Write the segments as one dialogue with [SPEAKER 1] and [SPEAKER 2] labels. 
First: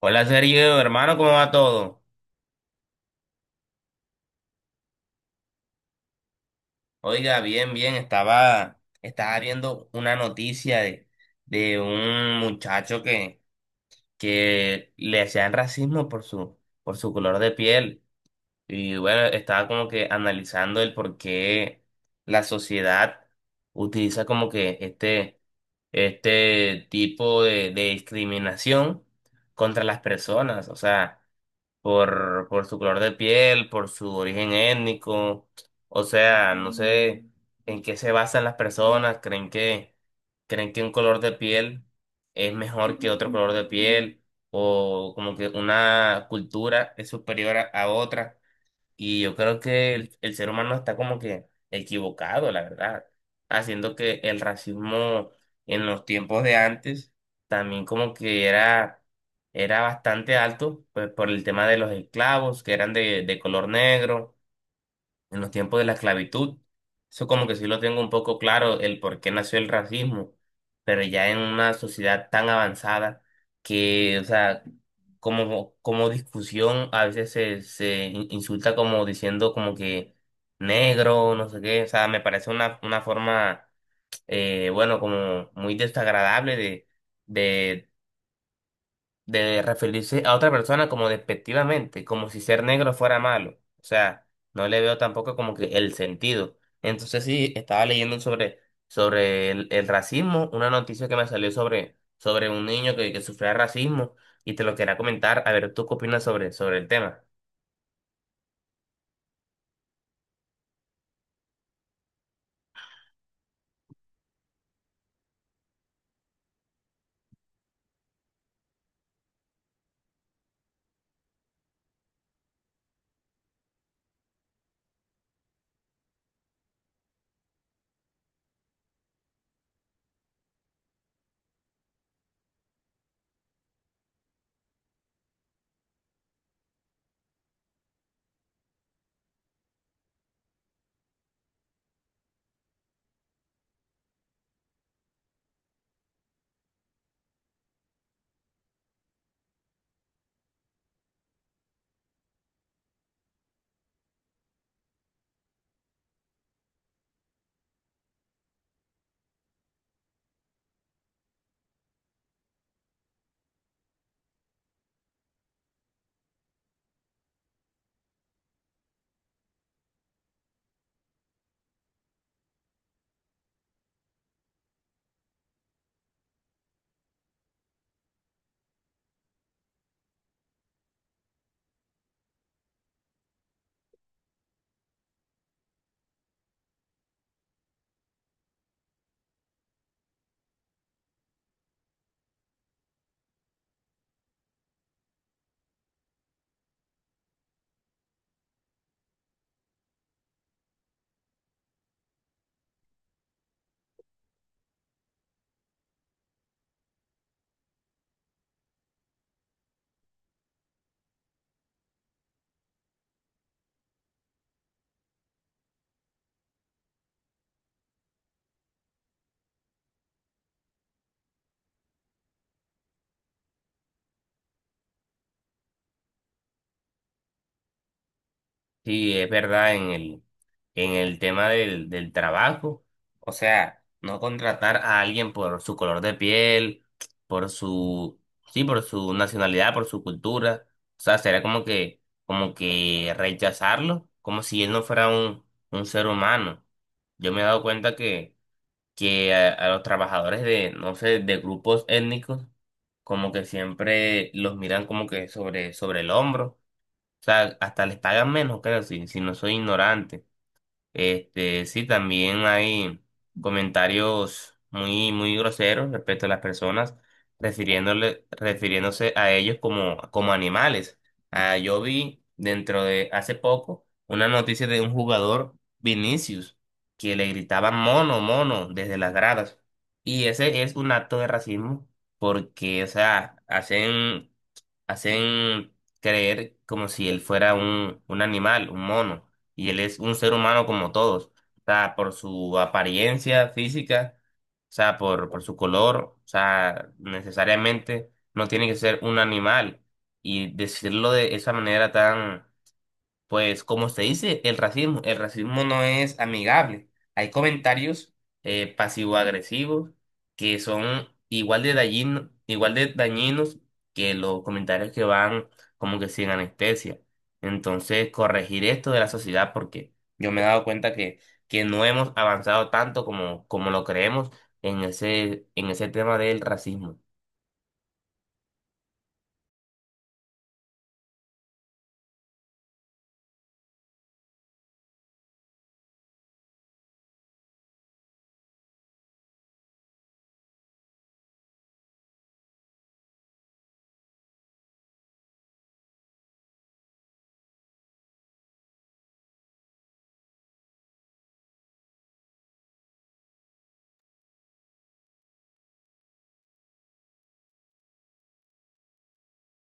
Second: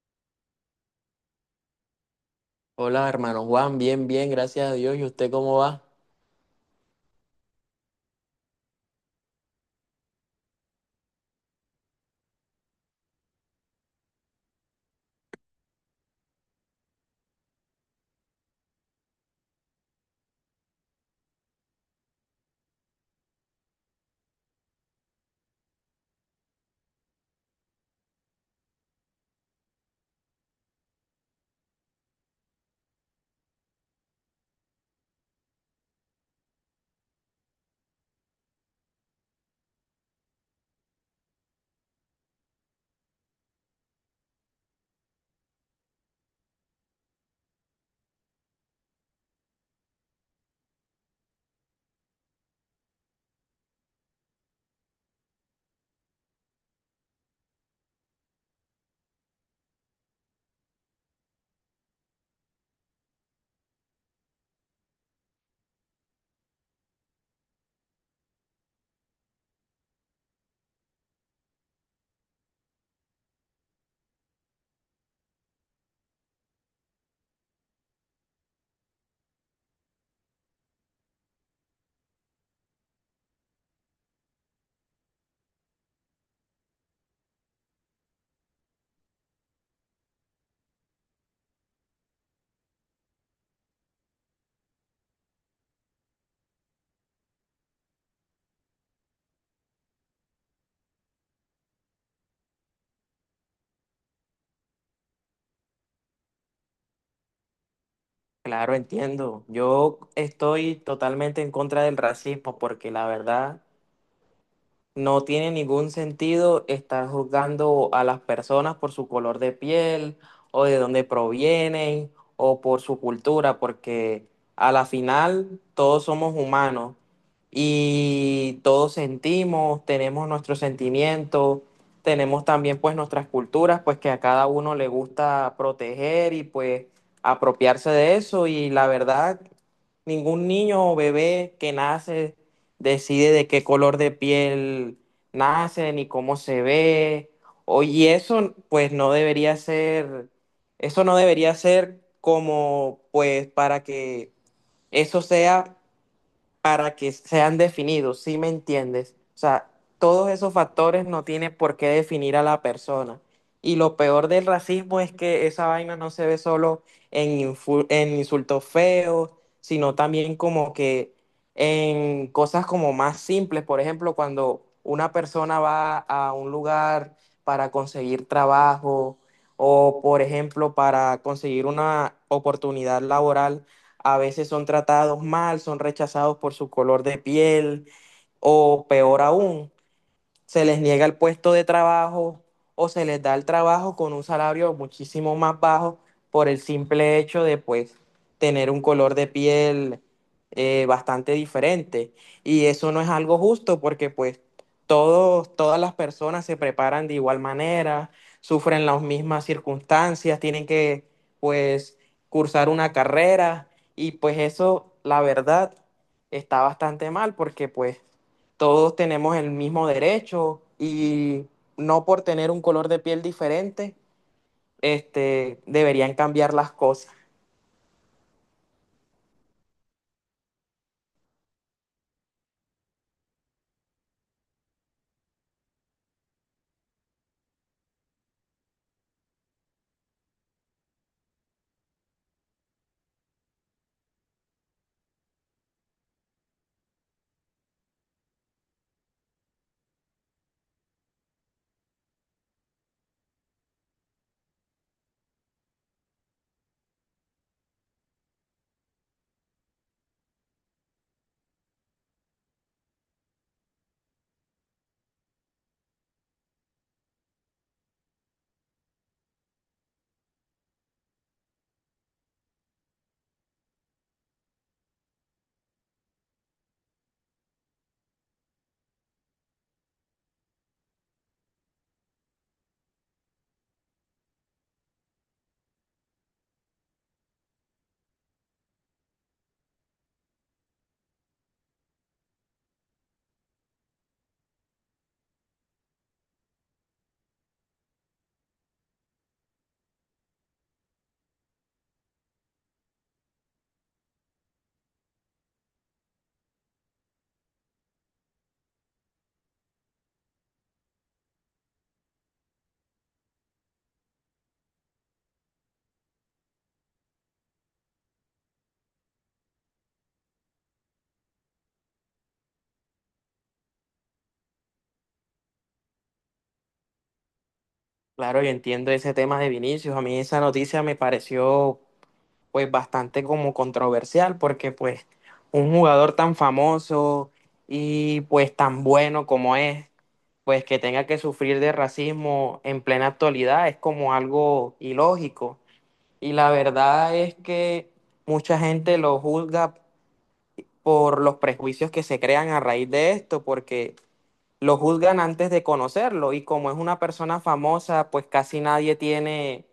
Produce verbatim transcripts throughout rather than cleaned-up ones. [SPEAKER 1] Hola Sergio, hermano, ¿cómo va todo?
[SPEAKER 2] Hola, hermano Juan, bien, bien, gracias a Dios. ¿Y usted cómo va?
[SPEAKER 1] Oiga, bien, bien, estaba, estaba viendo una noticia de, de un muchacho que, que le hacían racismo por su, por su color de piel. Y bueno, estaba como que analizando el por qué la sociedad utiliza como que este, este tipo de, de discriminación contra las personas. O sea, por, por su color de piel, por su origen étnico. O sea, no sé en qué se basan las personas, creen que, creen que un color de piel es mejor que otro color de piel, o como que una cultura es superior a, a otra. Y yo creo que el, el ser humano está como que equivocado, la verdad, haciendo que el racismo en los tiempos de antes también como que era, era bastante alto, pues por el tema de los esclavos que eran de, de color negro en los tiempos de la esclavitud. Eso como que sí lo tengo un poco claro, el por qué nació el racismo, pero ya en una sociedad tan avanzada que, o sea, como, como discusión a veces se, se in- insulta como diciendo como que negro, no sé qué, o sea, me parece una, una forma, eh, bueno, como muy desagradable de, de referirse a otra persona como despectivamente, como si ser negro fuera malo. O sea, no le veo tampoco como que el sentido. Entonces sí, estaba leyendo sobre, sobre el, el racismo, una noticia que me salió sobre, sobre un niño que, que sufría racismo y te lo quería comentar, a ver, ¿tú qué opinas sobre, sobre el tema?
[SPEAKER 2] Claro, entiendo. Yo estoy totalmente en contra del racismo porque la verdad, no tiene ningún sentido estar juzgando a las personas por su color de piel o de dónde provienen o por su cultura, porque a la final todos somos humanos y todos sentimos, tenemos nuestros sentimientos, tenemos también pues nuestras culturas, pues que a cada uno le gusta proteger y pues apropiarse de eso. Y la verdad, ningún niño o bebé que nace decide de qué color de piel nacen y cómo se ve. O- y eso, pues, no debería ser, eso no debería ser como, pues, para que eso sea para que sean definidos, ¿sí me entiendes? O sea, todos esos factores no tiene por qué definir a la persona. Y lo peor del racismo es que esa vaina no se ve solo en, infu- en insultos feos, sino también como que en cosas como más simples. Por ejemplo, cuando una persona va a un lugar para conseguir trabajo o, por ejemplo, para conseguir una oportunidad laboral, a veces son tratados mal, son rechazados por su color de piel o peor aún, se les niega el puesto de trabajo o se les da el trabajo con un salario muchísimo más bajo por el simple hecho de pues tener un color de piel eh, bastante diferente. Y eso no es algo justo porque pues todos, todas las personas se preparan de igual manera, sufren las mismas circunstancias, tienen que pues cursar una carrera, y pues eso, la verdad, está bastante mal porque pues todos tenemos el mismo derecho y no por tener un color de piel diferente, este, deberían cambiar las cosas.
[SPEAKER 1] Sí, es verdad, en el, en el tema del, del trabajo, o sea, no contratar a alguien por su color de piel, por su, sí, por su nacionalidad, por su cultura, o sea, sería como que, como que rechazarlo, como si él no fuera un, un ser humano. Yo me he dado cuenta que, que a, a los trabajadores de, no sé, de grupos étnicos, como que siempre los miran como que sobre, sobre el hombro. O sea, hasta les pagan menos, creo, si, si no soy ignorante. Este, sí, también hay comentarios muy, muy groseros respecto a las personas, refiriéndole, refiriéndose a ellos como, como animales. Ah, yo vi dentro de hace poco una noticia de un jugador, Vinicius, que le gritaban mono, mono desde las gradas. Y ese es un acto de racismo porque, o sea, hacen hacen creer como si él fuera un, un animal, un mono, y él es un ser humano como todos. O sea, por su apariencia física, o sea, por, por su color, o sea, necesariamente no tiene que ser un animal. Y decirlo de esa manera tan, pues, como se dice, el racismo, el racismo no es amigable. Hay comentarios eh, pasivo-agresivos que son igual de dañino- igual de dañinos que los comentarios que van como que sin anestesia. Entonces, corregir esto de la sociedad porque yo me he dado cuenta que, que no hemos avanzado tanto como, como lo creemos en ese, en ese tema del racismo.
[SPEAKER 2] Claro, yo entiendo ese tema de Vinicius. A mí esa noticia me pareció pues bastante como controversial porque pues un jugador tan famoso y pues tan bueno como es, pues que tenga que sufrir de racismo en plena actualidad es como algo ilógico. Y la verdad es que mucha gente lo juzga por los prejuicios que se crean a raíz de esto, porque lo juzgan antes de conocerlo y como es una persona famosa, pues casi nadie tiene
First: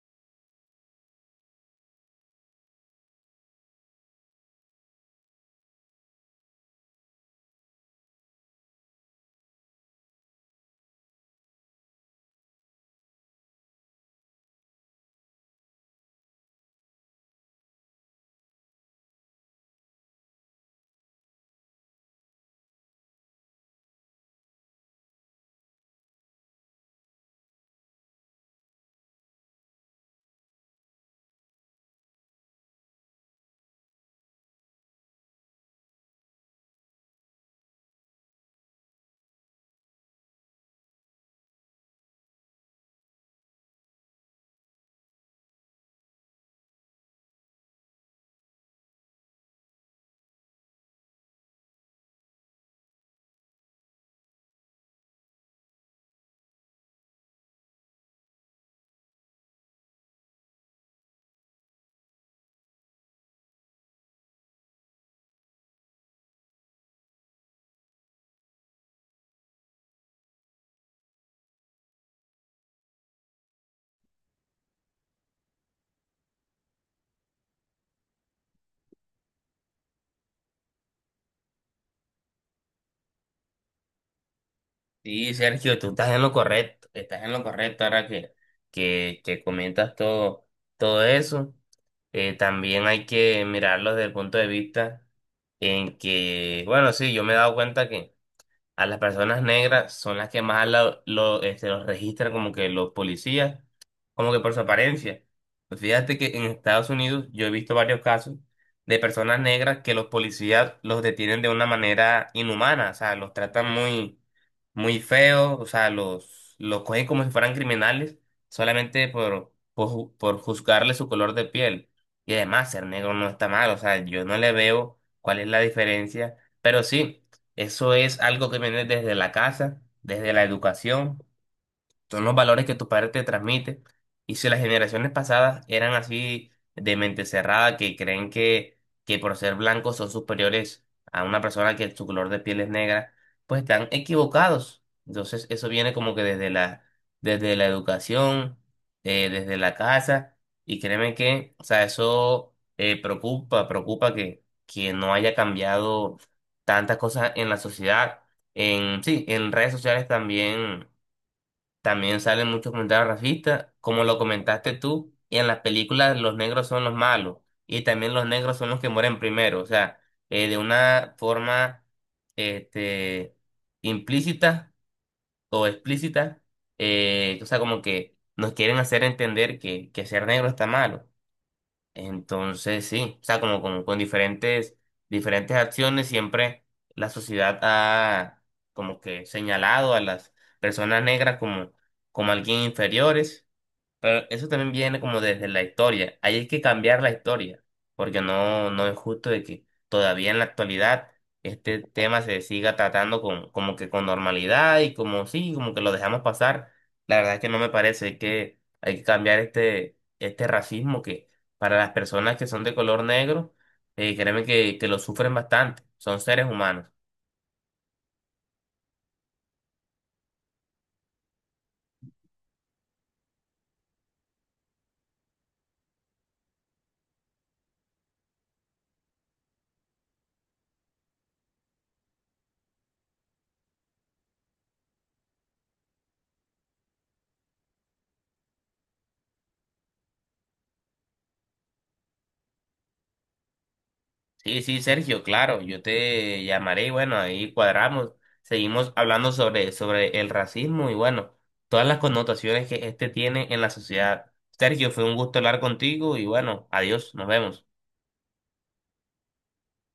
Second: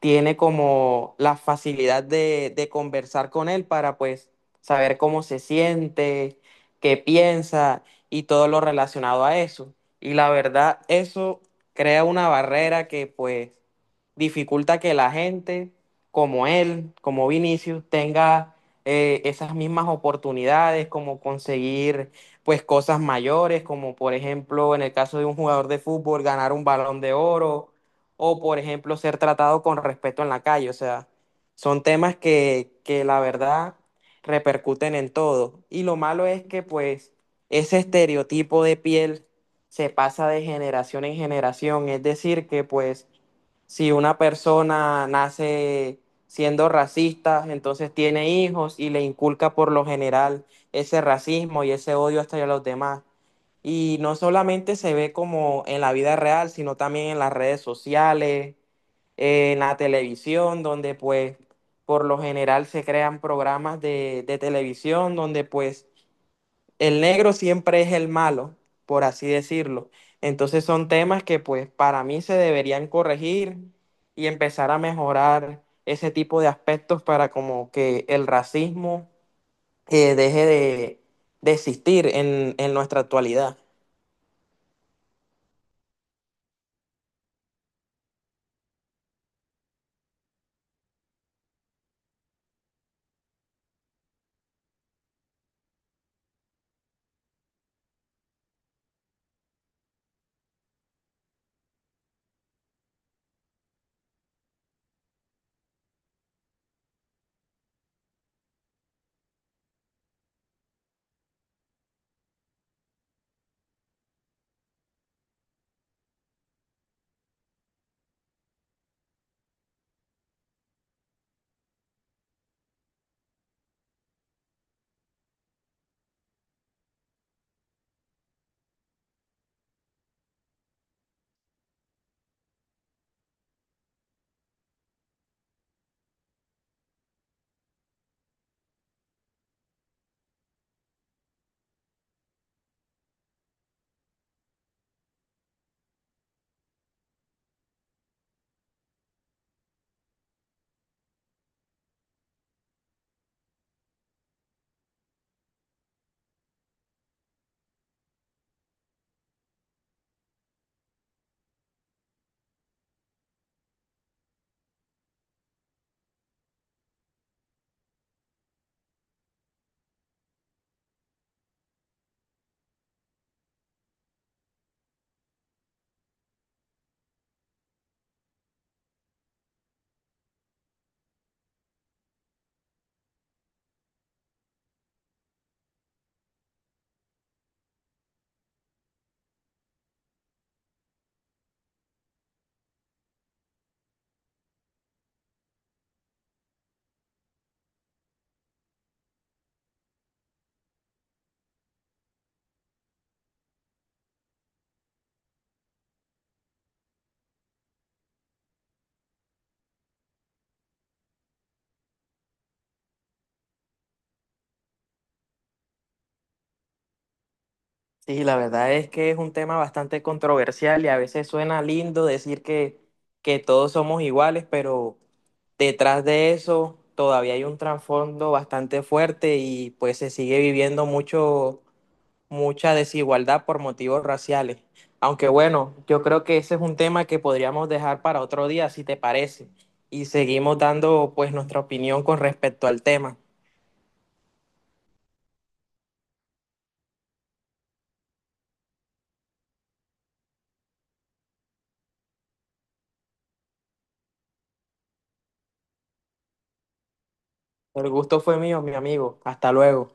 [SPEAKER 2] tiene como la facilidad de, de conversar con él para pues saber cómo se siente, qué piensa y todo lo relacionado a eso. Y la verdad, eso crea una barrera que pues dificulta que la gente como él, como Vinicius, tenga eh, esas mismas oportunidades, como conseguir pues cosas mayores, como por ejemplo en el caso de un jugador de fútbol, ganar un balón de oro o por ejemplo ser tratado con respeto en la calle. O sea, son temas que, que la verdad repercuten en todo. Y lo malo es que pues ese estereotipo de piel se pasa de generación en generación. Es decir, que pues si una persona nace siendo racista, entonces tiene hijos y le inculca por lo general ese racismo y ese odio hasta a los demás. Y no solamente se ve como en la vida real, sino también en las redes sociales, eh, en la televisión, donde pues por lo general se crean programas de, de televisión donde pues el negro siempre es el malo, por así decirlo. Entonces son temas que pues para mí se deberían corregir y empezar a mejorar ese tipo de aspectos para como que el racismo eh, deje de, de existir en en nuestra actualidad.
[SPEAKER 1] Sí, Sergio, tú estás en lo correcto, estás en lo correcto ahora que, que, que comentas todo, todo eso. Eh, también hay que mirarlo desde el punto de vista en que, bueno, sí, yo me he dado cuenta que a las personas negras son las que más lo, lo, este, los registran como que los policías, como que por su apariencia. Pues fíjate que en Estados Unidos yo he visto varios casos de personas negras que los policías los detienen de una manera inhumana, o sea, los tratan muy, muy feo, o sea, los, los cogen como si fueran criminales solamente por, por, ju- por juzgarle su color de piel. Y además, ser negro no está mal, o sea, yo no le veo cuál es la diferencia, pero sí. Eso es algo que viene desde la casa, desde la educación, son los valores que tus padres te transmiten. Y si las generaciones pasadas eran así de mente cerrada, que creen que, que por ser blancos son superiores a una persona que su color de piel es negra, pues están equivocados. Entonces eso viene como que desde la, desde la educación, eh, desde la casa, y créeme que, o sea, eso, eh, preocupa, preocupa que, que no haya cambiado tantas cosas en la sociedad. En, sí, en redes sociales también también salen muchos comentarios racistas, como lo comentaste tú, y en las películas los negros son los malos, y también los negros son los que mueren primero, o sea, eh, de una forma este, implícita o explícita, eh, o sea, como que nos quieren hacer entender que, que ser negro está malo. Entonces, sí, o sea, como, como con diferentes, diferentes acciones, siempre la sociedad ha como que señalado a las personas negras como, como alguien inferiores. Pero eso también viene como desde la historia. Ahí hay que cambiar la historia, porque no, no es justo de que todavía en la actualidad este tema se siga tratando con, como que con normalidad y como sí, como que lo dejamos pasar. La verdad es que no me parece, hay que, hay que cambiar este, este racismo que para las personas que son de color negro, eh, créeme que, que lo sufren bastante, son seres humanos.
[SPEAKER 2] Sí, la verdad es que es un tema bastante controversial y a veces suena lindo decir que, que todos somos iguales, pero detrás de eso todavía hay un trasfondo bastante fuerte y pues se sigue viviendo mucho, mucha desigualdad por motivos raciales. Aunque bueno, yo creo que ese es un tema que podríamos dejar para otro día, si te parece, y seguimos dando pues nuestra opinión con respecto al tema.
[SPEAKER 1] Sí, sí, Sergio, claro, yo te llamaré y bueno, ahí cuadramos, seguimos hablando sobre, sobre el racismo y bueno, todas las connotaciones que este tiene en la sociedad. Sergio, fue un gusto hablar contigo y bueno, adiós, nos vemos.
[SPEAKER 2] El gusto fue mío, mi amigo. Hasta luego.